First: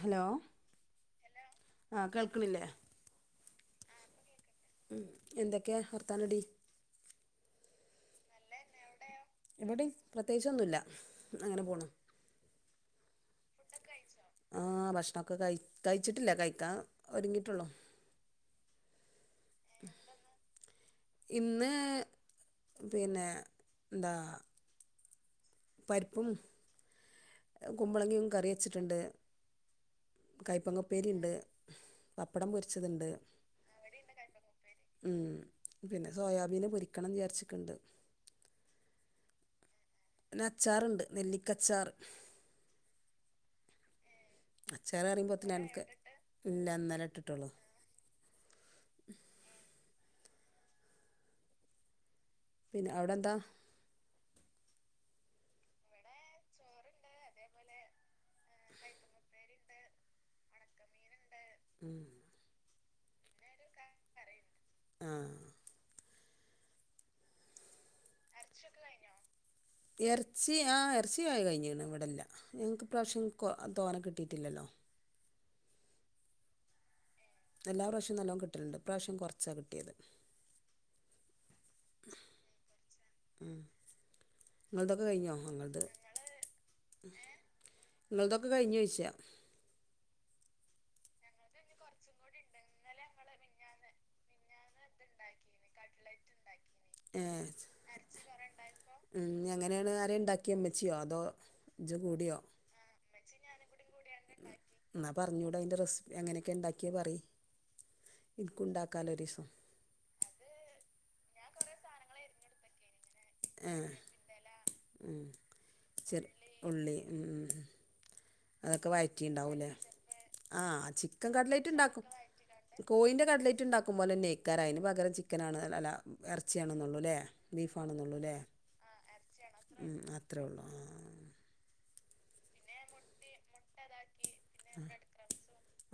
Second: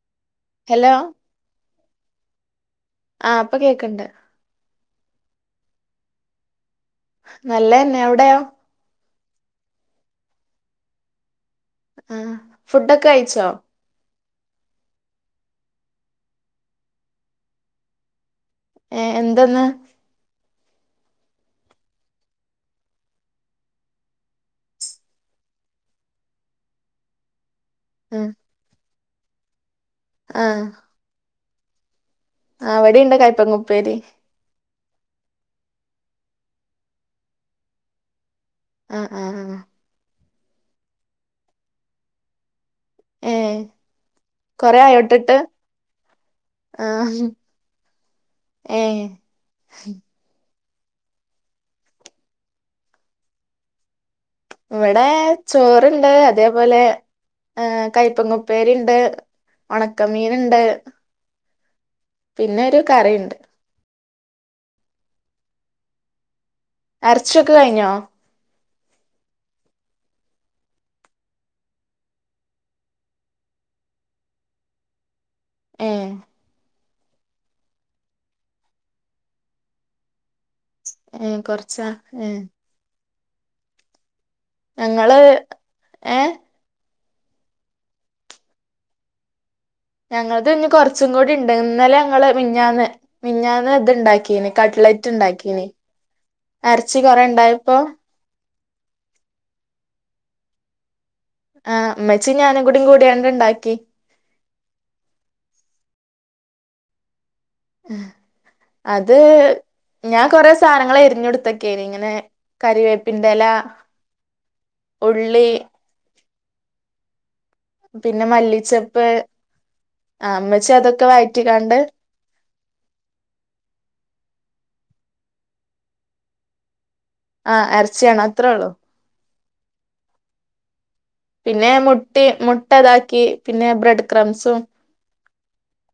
Hello hello ആ കേൾക്കണില്ലേ ആ ഇപ്പൊ കേക്കണ്ട് ഉം എന്തൊക്കെയാ വർത്താനടി നല്ലെന്നെ അവടെയൊ ഇവടെം പ്രത്യേകിച്ചൊന്നൂല്ല അങ്ങനെ പോണ് ഫുഡൊക്കെഴിച്ചോ ആഹ് ഭക്ഷണൊക്കെ കയ് കയിച്ചിട്ടില്ല കഴിക്കാ ഒരുങ്ങിട്ടൊള്ളൂ ഏഹ് എന്തെന്ന് ഇന്ന് പിന്നെ ന്താ പരിപ്പും ആ കുമ്പളങ്ങേം കറിവെച്ചിട്ട്ണ്ട് കയപ്പങ്ങുപ്പേരിണ്ട് അവിടേണ്ട കയ്പങ്ങുപ്പേരി ഉം പിന്നെ സോയാബീന് പൊരിക്കണം വിചാരിച്ചിക്ക്ണ്ട് ആഹ് ആഹ് ആഹ് പിന്നെ അച്ചാറ്ണ്ട് നെല്ലിക്കച്ചാർ ഏഹ് കൊറെ അച്ചാർ ആയോട്ടിട്ട് പറയുമ്പോഴത്തേന് എനിക്ക് ഇല്ല ഇന്നലെ ആഹ് ഇട്ടിട്ടുള്ളൂ ഏഹ് പിന്നെ അവിടെന്താ ഇവടെ ചോറ്ണ്ട് അതേപോലെ ഏഹ് കയപ്പങ്ങുപ്പേരിണ്ട് ഒണക്കമീന്ണ്ട് ഉം പിന്നെ ഒരു കറീണ്ട് ആ അരച്ചൊക്കെ കഴിഞ്ഞോ എറച്ചി ആ എറച്ചിയയി കഴിഞ്ഞിക്കണ് ഇവിടെല്ല ഞങ്ങക്ക് ഇപ്രാശം തോന കിട്ടീട്ടില്ലല്ലോ ഏഹ് എല്ലാ പ്രാശ്യോം നല്ലോം കിട്ടലണ്ട് ഇപ്രാശം കുറച്ചാ കിട്ടിയത് ഏഹ് കൊറച്ചാ ഏഹ് ഉം ഞങ്ങള് ഏഹ് നിങ്ങൾതൊക്കെ കഴിഞ്ഞോയ്ച്ചാ ഞങ്ങള്ത് ഇനികൊറച്ചും കൂടിണ്ട് ഇന്നലെ ഞങ്ങള് മിനിഞ്ഞാന്ന് മിനിഞ്ഞാന്ന് ഇതിണ്ടാക്കീന് കട്ട്ലറ്റ് ഇണ്ടാക്കീനി ഏഹ് അങ്ങനെണെ അര- താക്കിയിമ്മച്ചിയോ അതോ ആഹ് ഇജ്ജ് ഉമ്മേച്ചി കൂടിയോ ഞാനുംകൂടികൂടിയാണ് ണ്ടാക്കി എന്നാ പറഞ്ഞൂടാ അയ്റ്റെ റെസിപ്പി അങ്ങനെക്കെണ്ടാക്കിയെ പറയ് എനിക്കും ഉണ്ടാക്കാമല്ലോ അത് ഒരു ദിവസം ഞാൻ കൊറെ സാനങ്ങളരിഞ്ഞൊടുത്തൊക്കൊയിനി ഇങ്ങനെ കറിവെ- പിന്തെല ഏ ഉം. ഉള്ളി ചെറു ഉള്ളി ഉം പിന്നെ അതൊക്കെ മല്ലിച്ചപ്പ് വഴറ്റിണ്ടാവുംല്ലേ ഇമ്മച്ചി ആഹ് അതൊക്കെ ചിക്കൻ കട്ലേറ്റ് വഴറ്റിക്കാണ്ട് ഉണ്ടാക്കും കോയിന്റെ കട്ലേറ്റ് ഉണ്ടാക്കും പോലെ നെയക്കാര അതിന് പറ ഭങ്കരം ചിക്കൻനാണ് അല്ല ഇറച്ചിയണെന്നുള്ളത് ആ അരച്ചിയാണ് അത്രേ ഉള്ളോ ഉ അത്രേ ഉള്ളു ആ പിന്നെ മുട്ടി മുട്ട ഇതാക്കി പിന്നെ ബ്രെഡ് ക്രംസും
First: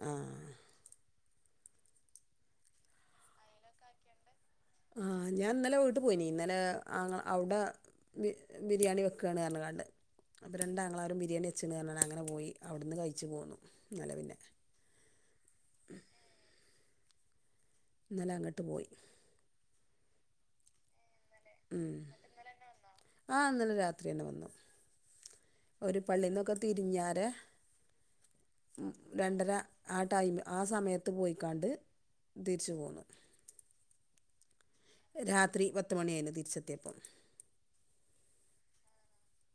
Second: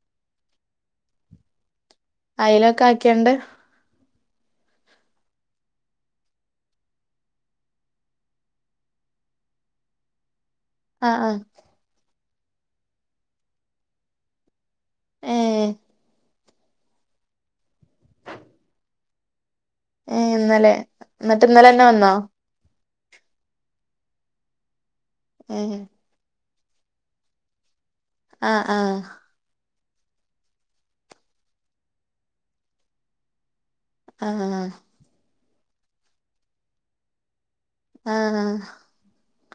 ആ അയലൊക്കെ ആക്കിയണ്ട് ആ ഞാൻ ഇന്നലെ വീട്ട് പോയിനി ഇന്നലെ ആ അവിടെ ബി ബിരിയാണി വെക്കുകയാണ് പറഞ്ഞുങ്ങാണ്ട് അപ്പോ ആഹ് രണ്ടാങ്ങളാരും ആഹ് ബിരിയാണി വെച്ചന്ന് പറഞ്ഞങ്ങനെ പോ പോയി അവിടുന്ന് കഴിച്ചു പോന്നു ഇന്നല പിന്നെ ഏഹ് ഇന്നലെ അങ്ങാട്ട് പോയി ഏ ഇന്നല്ലേ ന്നിട്ട് ഇന്നലെ തന്നെ വന്നോ ആ ഇന്നലെ രാത്രി തന്നെ വന്നു ഏഹ് ഒരു പള്ളിന്നൊക്കെ തിരിഞ്ഞാറ് ആഹ് രണ്ടര ആ ടൈം ആ സമയത്ത് പോയിക്കാണ്ട് തിരിച്ചു പോന്നു ആ ആ രാത്രി പത്ത് മണിയായിന്നു തിരിച്ചെത്തിയപ്പം ആഹ് ആ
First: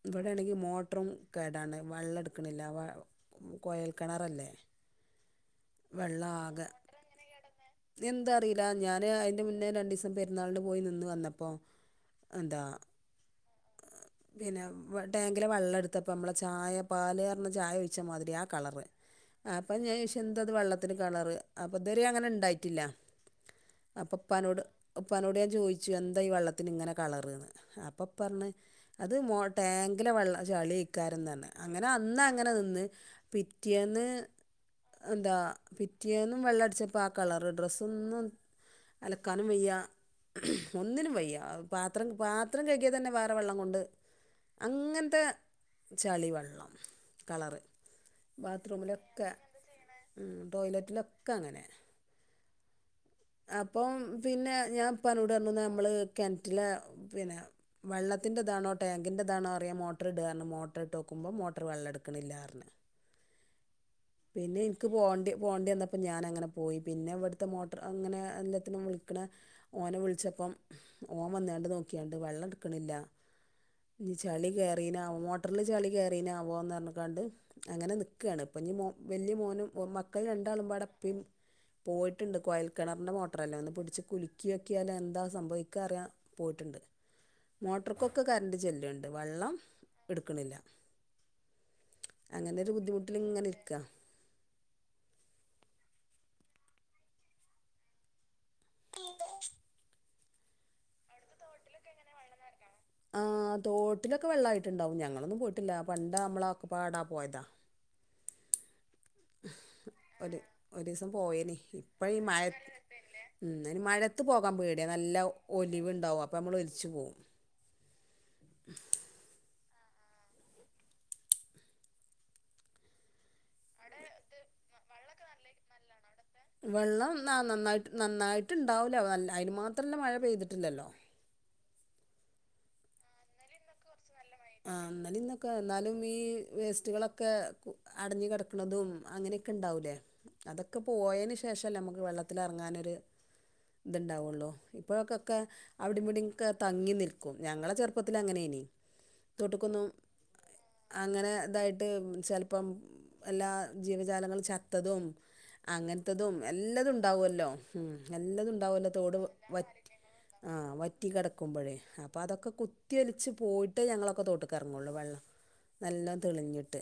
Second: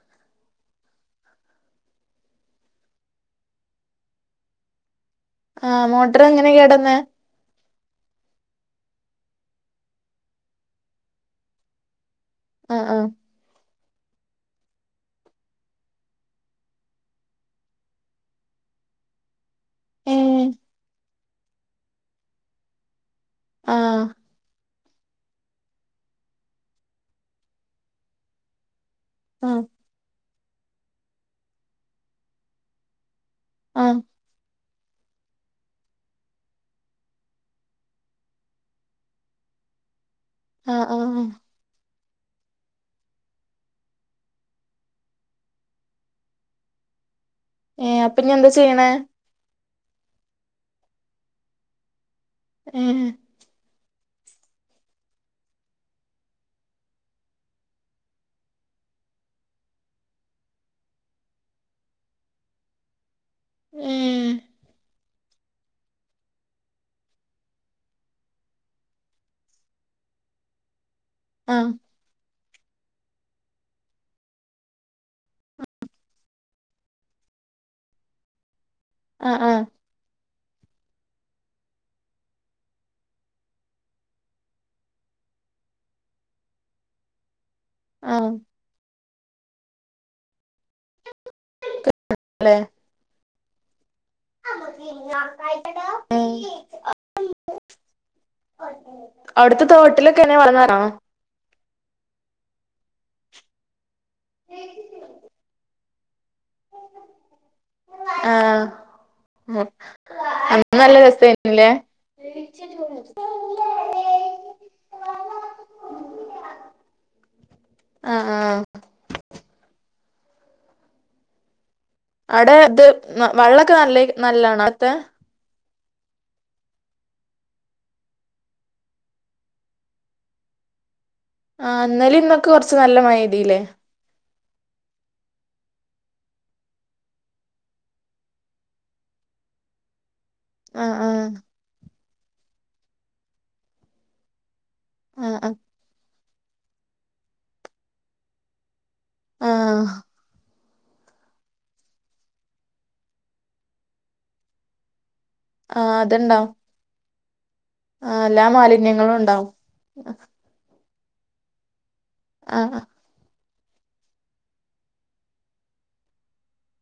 ഇവിടെയാണെങ്കി മോട്ടറും കേടാണ് വള്ളം ടക്കണില്ല വേ കോയൽ കെണറല്ലേ ആ മോട്ടർ എങ്ങനെ കേടന്നേ എന്തറിയില്ല ഞാന് അതിന്റെ മുന്നേ രണ്ടു ദിവസം പെരുന്നാളിന് പോയി നിന്ന് വന്നപ്പോ എന്താ ആഹ് ആഹ് പിന്നെ ടാങ്കിലെ വള്ളം എടുത്തപ്പം നമ്മളെ ചായ പാല് റന്ന് ചായ ഒഴിച്ചമാതിരി ആ കളറ് അപ്പം ഞ വിച്ച് ഏഹ് എന്തത് വെള്ളത്തിന് കളറ് അപ്പ ഇതുവരെ അങ്ങനെ ണ്ടായിട്ടില്ല ആഹ് അപ്പഉപ്പാനോട് ഉപ്പനോട് ഞാൻ ചോദിച്ചു എന്താ ഈ വെള്ളത്തിന് ഇങ്ങനെ കളറ്ന്ന് അപ്പം പർഞ്ഞ് അത് മോ ആഹ് ടാങ്കിലെ വെള്ളം ആ ചളിക്കാറുന്നാന്ന്‌ അങ്ങനെ അന്ന് അങ്ങനെ നിന്ന് ആഹ് പിറ്റേന്ന് എന്താ പിറ്റേന്നും വെള്ളം അടിച്ചപ്പോൾ ആ കളറ് ഡ്രസ്സൊന്നും അലക്കാനും വയ്യ ആഹ് ഒന്നിനും ആഹ് വയ്യ പ പാത്രം കഴികിയാൽ തന്നെ വേറെ വെള്ളം കൊണ്ട് അങ്ങനത്തെ ചളി വെള്ളം കളറ് ഏഹ് അപ്പൊ ഇനി എന്താ ചെയ്യണേ ബാത്റൂമിലൊക്കെ മ് ടോയ്ലറ്റിലൊക്കെ അങ്ങനെ ഏ അപ്പം പിന്നെ ഞാൻഇപ്പനോട് പറഞ്ഞു ന്നാ നമ്മള് കെണറ്റിലെ പിന്നെ വെള്ളത്തിന്റെ ഇതാണോ ടാങ്കിന്റെ ഇതാണോ അറിയാൻ മോട്ടറ് ഇട് ന്ന് പറഞ്ഞു മോട്ടറിട്ട് നോക്കുമ്പോ മോട്ടറ് വെള്ളം എട്ക്കണില്ലാറഞ്ഞു ഏഹ് പോണ്ടി വന്നപ്പോ ഞാനങ്ങനെ പോയി പിന്നെ ഇവിടുത്തെ മോട്ടറ് അങ്ങനെ എല്ലാത്തിനും വിളിക്കണ ഓനെ വിളിച്ചപ്പം ഓൻ വന്നാണ്ട് ആഹ് നോക്കിയാണ്ട് വെള്ളം ഇട്ക്ക്ണില്ലാന ചളി കേറിനോ ആവോ മോട്ടറില് ചളി കേറിനോനാവോ ന്ന് പറഞ്ഞ്കാണ്ട് അങ്ങനെ നിക്കാണ് ഇപ്പൊ ഇഞ്ഞി ആഹ് ആഹ് വല്ല്യമോനും ഒ [unintelligible] മക്കൾ രണ്ടാളുമ്പാട ഇപ്പേം പോയിട്ടുണ്ട് കൊയൽകെണറിൻ്റെ മോട്ടറല്ലേ ഒന്ന് പിടിച്ച് കുലിക്യോക്കിയാല് എന്താ സംഭവിക്കാറിയാൻ പോയിട്ടുണ്ട് മോട്ടർക്കൊക്കെ ആഹ് കറണ്ട്റ് ചെല്ല്ണ്ട് വെള്ളം ഇട്ക്ക്ണില്ല അങ്ങനെ ഒരു ബുദ്ധിമുട്ടിലിങ്ങനെ ക്കാണ് [inaudible] അടുത്ത തോട്ടില് ക്കെന്നെ വള്ള [unintelligible] ആ തോ ട്ടിലൊക്കെ വെള്ളായിട്ട്ണ്ടാവും ഞങ്ങളൊന്നും പോയിട്ടില്ല വന്ന് ആ അമ്മളക്കൊപാടാ പോയത ആ ഒരു ഒരീസം പോയേന് രസായിരുന്നില്ലേ ഇപ്പ ഈ മഴ മ് മഴത്ത് പോകാൻ പേടിയ നല്ല ഒലിവുണ്ടാവും അപ്പൊ നമ്മള് ഒലിച്ചു പോവും ആഹ് ആഹ് അടെ ഇത് വെള്ളൊക്കെ നല്ല നല്ലണോ ആത്ത വെള്ളം ആ നന്നായിട്ട് നന്നായിട്ട് ഇണ്ടാവൂല അയ്ന് മാത്രല്ല മഴ പെയ്തിട്ടില്ലല്ലോ ആ ഇന്നലേം ഇന്നൊക്കെ കൊറച്ച് നല്ല മയയ്തില്ലേ ആ ഇന്നലിം ഇന്നൊക്കെ എന്നാലും ഈ വേസ്റ്റുകളൊക്കെ അടഞ്ഞു കെടക്ക്‌ണതും അങ്ങനെയൊക്കെ ഇണ്ടാവൂലേ അതൊക്കെ ആഹ് ആഹ് പോയേന് ശേഷല്ലെ മ്മക്ക് വെള്ളത്തി ത്തിലറങ്ങാനൊരു ഇത് ഇണ്ടാവുള്ളൂ ആഹ് പോക്കൊക്കെ ആഹ് അവിടിം ഇവടിം ക്കെ തങ്ങി നിൽക്കും ഞങ്ങളെ ചെറുപ്പത്തിലങ്ങനെനി ആഹ് തോട്ട്ക്കൊന്നും അങ്ങനെ ഇതായിട്ട് ചെലപ്പം എല്ലാ ജീവജാലങ്ങള് ചത്തതും ആഹ് അങ്ങനത്തതും അതുണ്ടാവും എല്ലാതും ണ്ടാവുവല്ലോ ഉം ആഹ് എല്ലാ എല്ലതുണ്ടാവല്ലോ മാലിന്യങ്ങളും തോട് ഉണ്ടാവും വറ്റ് ആ വ റ്റി കടക്കുമ്പഴേ അപ്പോം അതൊക്കെ ആഹ് കുത്തി ഒലിച്ച് പോയിട്ട് ഞങ്ങള ക്കെ തോട്ട്ക്ക് ഇറങ്ങുള്ളൂ വെള്ളം നല്ല തെളിഞ്ഞിട്ട്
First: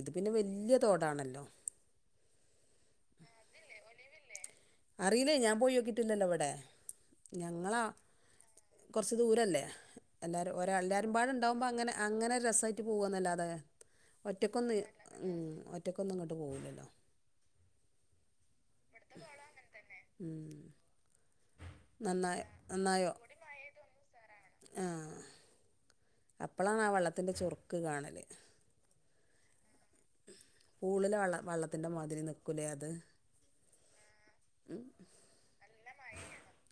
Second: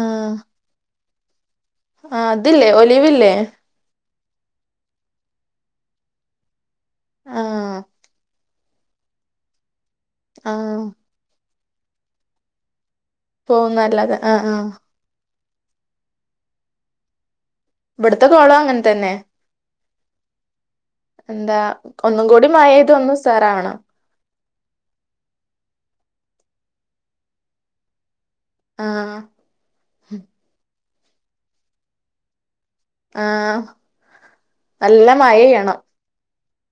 ഇത് പിന്നെ വലിയ തോ ഇതാണല്ലോ ആ അത് ല്ലേ ഒലിവ് ഇല്ലേ അറിയില്ല ഞാൻ പോയി നോക്കിട്ടില്ലല്ലോ അവിടെ ആഹ് ഞങ്ങളാ കൊറച്ച് ദൂരല്ലേ എല്ലാരും ഒരാ ആഹ് എല്ലാരും പാട് ഉണ്ടാവുമ്പോ അങ്ങന അങ്ങനെ രസ റ്റ് പോവന്നല്ലാതെ പോകുന്നല്ലാതെ ആഹ് ആഹ് ഒറ്റക്കൊന്ന് ഉം ഒറ്റക്കൊന്നും എങ്ങോട്ടും പോവില്ലല്ലോ ഇവിടത്തെ കോളോം അങ്ങനെ തന്നെ തന്നെ ഉം എന്താ ഒന്നും കൂടി മഴയ്ത് നന്നായോ ഒന്നു ഉസാറാവണം ആ അപ്പളാണ് ആ വള്ളത്തിൻ്റെ ചൊറുക്ക് കാണല് ആഹ് പൂളില് വള്ള വള്ളത്തിന്റെ മാതിരി നിക്കു കുലേ അത് ആഹ് നല്ല മഴയ്യണം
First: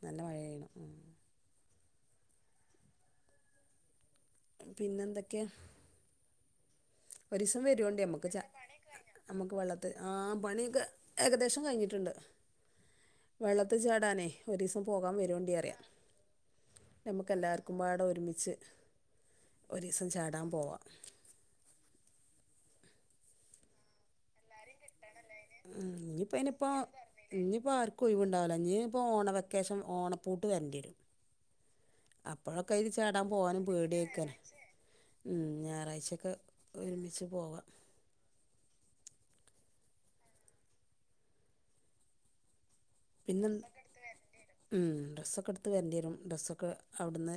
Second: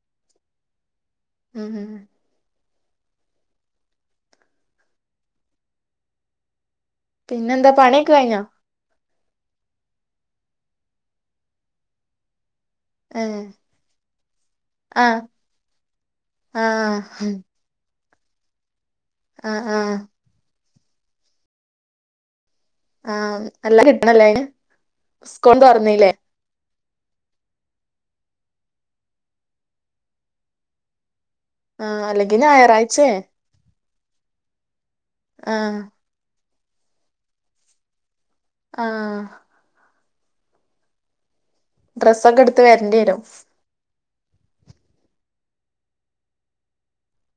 നല്ല മഴ പെയ്യണം മ് മ്ഹ് പിന്നെ എന്തൊക്കെയ പിന്നെന്താ പണിയൊക്കെ ച കഴിഞ്ഞാ നമുക്ക് വെള്ളത്തിൽ ആ പണിയൊക്കെ ഏകദേശം കഴിഞ്ഞിട്ടുണ്ട് ഏഹ് വെള്ളത്തി ചാടാനേ ഒരു ദിവസം പോകാൻ ആഹ് വരൂണ്ടി പറയാ ആഹ് നമുക്കെല്ലാർക്കും ആട ഒരു ഒരുമിച്ച് ആഹ് ഒരു ആഹ് ദിവസം ചാടാൻ പോവാം ആഹ് എല്ലാം കിട്ടണല്ലേണ് ഉം ഇനിപ്പ ഇനിപ്പോ ഇനിപ്പ ആർക്കും ഒയിവുണ്ടാവൂല ഇനീ ഇപ്പൊ ഓണ വെക്കേഷൻ ഓണപ്പൂട്ട് വരേണ്ടി വരും ആഹ് അല്ലെങ്കി അപ്പോഴൊക്കെ ഇത് ഞായറാഴ്ചേ ചാടാൻ പോവാനും പേടി ഉം ആഹ് ഞായറാഴ്ചൊക്കെ ഒരുമിച്ച് പോകാം ആഹ് ഡ്രസ്സൊക്കെടു ത്ത് വരണ്ടി വരും പിന്നെ ഉം. ഡ്രസ്സൊക്കെ ട്ത്ത് വര്ണ്ടിയേരും, ഡ്രസ്സൊക്കെ അവിടുന്ന്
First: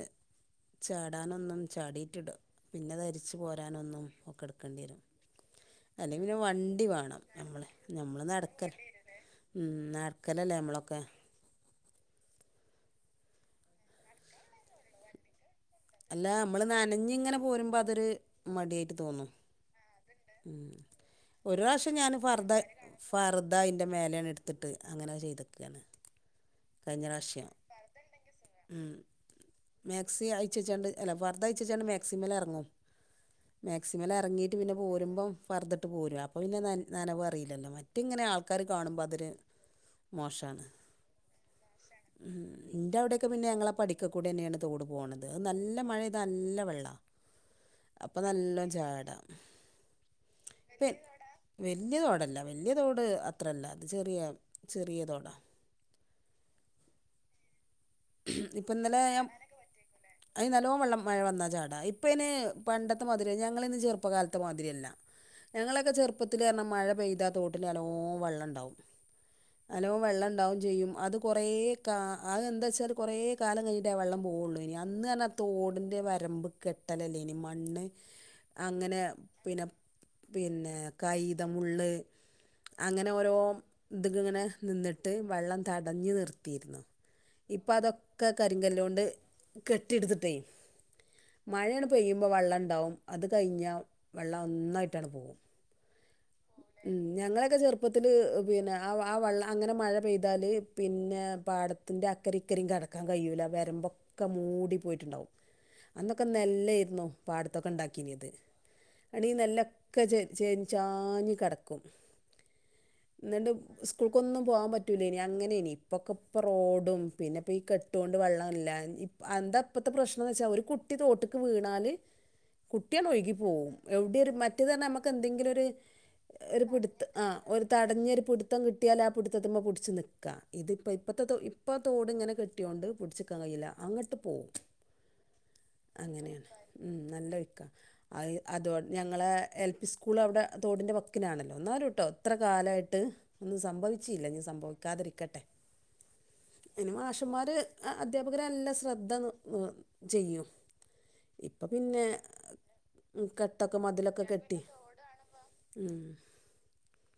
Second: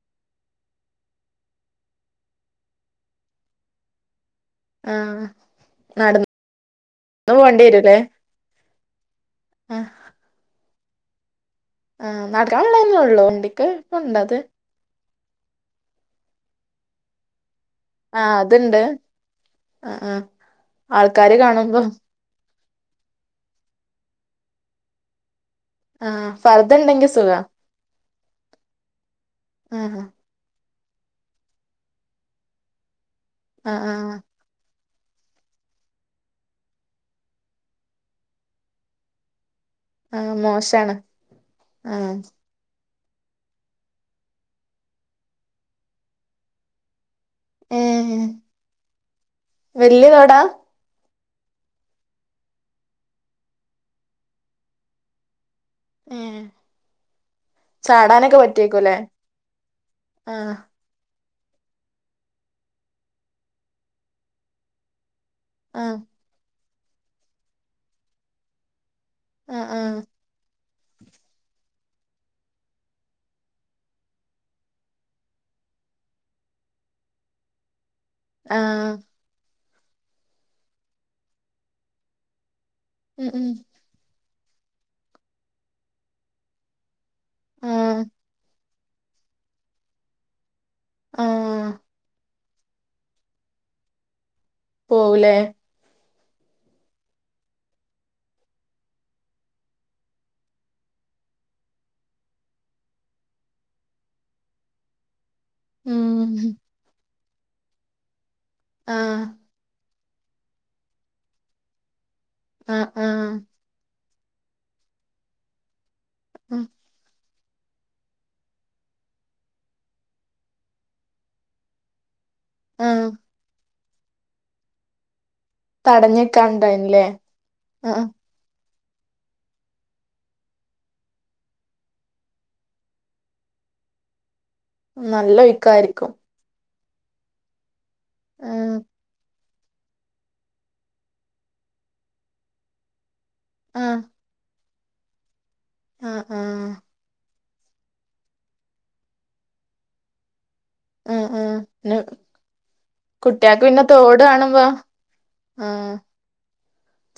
ചാടാനൊന്നും ചാടിട്ടിടാ പിന്ന ധരിച്ച് പോരാനൊന്നും ഒ ക്കട്ക്കണ്ടിയേരും. ആഹ് അല്ലെല് നടന്ന് പിന്നെ വണ്ടി വാണം പോണ്ടി നമ്മളെ വരൂല്ലേ നമ്മള് നടക്ക ഉം ആഹ് ന ല്ലേ നമ്മളൊക്കെ ആഹ് നടക്കാനൊള്ളതന്നെ ഉള്ളു വണ്ടിക്ക് [unintelligible] അല്ല നമ്മള് നനഞ്ഞ് ഇങ്ങനെ പോരു ആഹ് അത്ണ്ട്. ആഹ് ആഹ് ആൾക്കാര് കാണുമ്പം. ർദ, ഫർദ അയ്ന്റെ മേലെണ് ഇട്ത്തിട്ട് അങ്ങനെ ചെയ്ത ആഹ് ഫർ ദണ്ടെങ്കി സുഖാ. ഉം ആഹ് മാക്സി അയിച്ചച്ചാണ്ട് അല്ല ഫർദയിച്ചെച്ചാണ്ട് മാക്സിമൽ എറങ്ങാ ആഹ് ആഹ് മാക്സിമലെറങ്ങീട്ട് പിന്നെ പോര് രുമ്പം ഫർദട്ട് പോരാ, അപ്പം പിന്നെ നന നനവ് അറീല്ലല്ലോ, മറ്റങ്ങനെ ആൾക്കാര് കാണുമ്പം അതൊര് ആഹ് മോശാണ് ആഹ് ഇന്റെ അവിടെക്കെ പിന്നെ ഞങ്ങള പടിക്കകൂടെന്നെണ് തോട് പോണത് അത് നല്ല മഴ ഇതാ നല്ല വെള്ളം അപ്പ ഏഹ് നല്ലം ചാടാ വല്യ തോടാ പിൻ വലിയ തോടല്ല വലിയ തോട് അത്രല്ല അത് ചെറിയ ചെറിയ തോടാ ഏഹ് ചാടാനൊക്കെ ഇപ്പം പറ്റിയേക്കൂല്ലേ ഇന്നലെ ഞാൻ അതിന് ആഹ് നല്ലോണം വെള്ളം മഴ വന്നാ ചാടാ ഇപ്പ ഇന് പണ്ടത്തെ മാതിരി ഞങ്ങളിന്ന് ചെറുപ്പകാലത്തെ മാതിരിയല്ല ഞങ്ങളൊക്കെ ആഹ് ചെറുപ്പത്തില് കാരണ മഴ പെയ്താ തോട്ടി അനോ വെള്ളം ഉണ്ടാവും ആഹ് അനോവും ആഹ് വെള്ളം ഇണ്ടാവും ചെയ്യും അത് കുറേ കാ അത് എന്താ വെച്ചല് കുറേ കാലം കഴിഞ്ഞിട്ടേ വെള്ളം പോവുള്ളു ഇനി അന്ന് പറഞ്ഞാ തോടിൻ്റെ വരമ്പ് കെട്ടലല്ലേ ഇനി മണ്ണ് ആഹ് അങ്ങനെ പിന്നെ പിന്നെ കൈതമുള്ള് അങ്ങനെ ഉം ഓരോ ഉം ഇത്ക്കിങ്ങനെ നിന്നിട്ട് വെള്ളം തടഞ്ഞു നിർത്തിരുന്നു അപ്പൊ ആഹ് അതൊക്കെ കരിങ്കലോണ്ട് കെട്ടിെടുത്തിട്ടേ ആഹ് മഴയാണ് പെയ്യുമ്പോ വള്ളം ണ്ടും അത് കഴിഞ്ഞ വെള്ളം ഒന്നായിട്ടാണ് പോകും പോവുലേ ഉ ഞങ്ങളൊക്കെ ചെറുപ്പത്തിൽ പിന്നെ ആ ആ വള്ളം അങ്ങനെ മഴ പെയ്താൽ പിന്നെ പാടത്തിന്റെ അക്കരി ഇക്കരിയും കിടക്കാൻ കഴിയൂല്ല വരമ്പൊക്കെ മൂടിപ്പോയിട്ടുണ്ടകും അന്നൊക്കെ ഉം നെല്ലായിരുന്നു പാടത്തൊക്കെ ഉണ്ടാക്കീന അത് ആഹ് ണി നെല്ല് ക്കൊ ചേ രി ചാഞ്ഞു കിടക്കും ആ ആ ആ എന്നിട്ട് സ്കൂൾക്കൊന്നും പോകാൻ പറ്റില്ല ഇനി അങ്ങനെ ഇനി പപ്പൊക്കെ ഇപ്പ ഉം റോഡും പിന്നെ ഇപ്പം ഈ കെട്ട്കൊണ്ട് വെള്ളം ഇല്ല എന്താ ഇപ്പഴത്തെ പ്രശ്നംന്ന് വെച്ചാൽ ഒരു കുട്ടി തോട്ടക്ക് വീണാല് കുട്ടിആണ്ട് ആഹ് ഒഴകി പോകും എവിടെയ ഒരു മറ്റേ തന്നെ നമക്ക് എന്തെങ്കിലും ങ്കിലും ഒരു ഒരു പിടിത്ത് തടഞ്ഞിക്കാണ്ടായിനില്ലേ ആ ഒരു ആഹ് തടഞ്ഞൊ ഒരു പിടിത്ത് മൊത്തം കിട്ടിയാൽ ആ പിടിത്തെ പിടിച്ച് നിൽക്കുക ഇതിപ്പോ ഇഴത്തെ ഇപ്പോൾ തോടി ഇങ്ങനെ കിട്ടിയതൊണ്ട് പിടിച്ചേക്കാൻ കിയില്ല അങ്ങോട്ട് പോകവും നല്ല ഒഴുക്കായിരിക്കും ഉം നല്ലൊഴിക്ക അ അത ആഹ് ഞങ്ങളെ എൽ പി സ്കൂൾ അവിടെ തോട്ന്റെ വ വക്കിനാണല്ലോ ഇന്നാലും കേട്ടോ ഇത്ര കാലമായിട്ട് ഒന്നും ആഹ് സംഭവിച്ചില്ല ഇനി സംഭവിക്ക കാതിരിക്കട്ടെ ആഹ് ആഹ് അ യിന് മാഷന്മാര് അധ്യാപകരെല്ലാം ശ്രദ്ധ ചെയ്യും ആഹ് ആഹ് ഇപ്പൊ പിന്നെ കുട്ട്യാക്ക് കെട്ടൊക്കെ മതിലൊക്കെ കെട്ടി ആ ഉം.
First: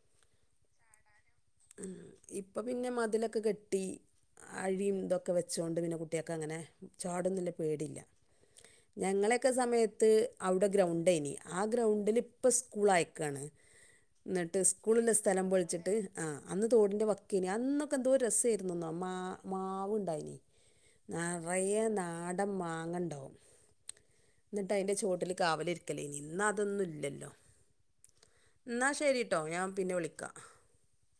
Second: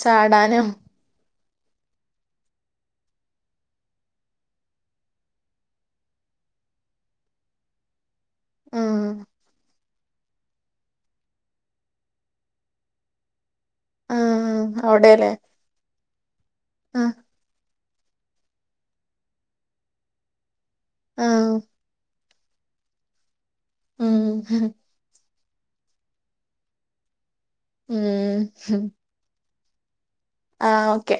ചാടാ ടാനും ഇപ്പ പിന്നെ മതിലൊക്കെ കെട്ടി അഴിയും ഇതൊക്കെ വെച്ചൊണ്ട് പിന്നെ കുട്ടിയക്കെ അങ്ങനെ ചാടൊന്നും ഇല്ല പേടില്ല ആഹ് ഞങ്ങളൊക്കെ സമയ ത് അവിടെ ഗ്രൗണ്ട ആയിരുന്നു ഇനി ആ ഗ്രൗണ്ടിൽ ഇപ്പം സ്കൂൾ ആയക്കയാണ് എന്നിട്ട് ആഹ് സ്കൂളിന്റെ അവിടെല്ലേ സ്ഥലം പൊളിച്ചിട്ട് ആ അന്ന് തോടിൻ്റെ ആഹ് വക്കിന് അന്ന് അന്ന്, എന്തോ രസായിരുന്നന്നോ മാ, മാവ് ഉണ്ടായിന് ആഹ് നറയെ നാ നല്ല മാങ്ങണ്ടാവും ഉം എന്നിട്ട് അതിന്റെ ചുവട്ടി കാവല് ഇരിക്കലേ ഇന്ന് അതൊന്നും ഇല്ലല്ലോ എന്നാ ശരിട്ടോ ഞാൻ പിന്നെ വിളിക്കാം ആ, ഓക്കെ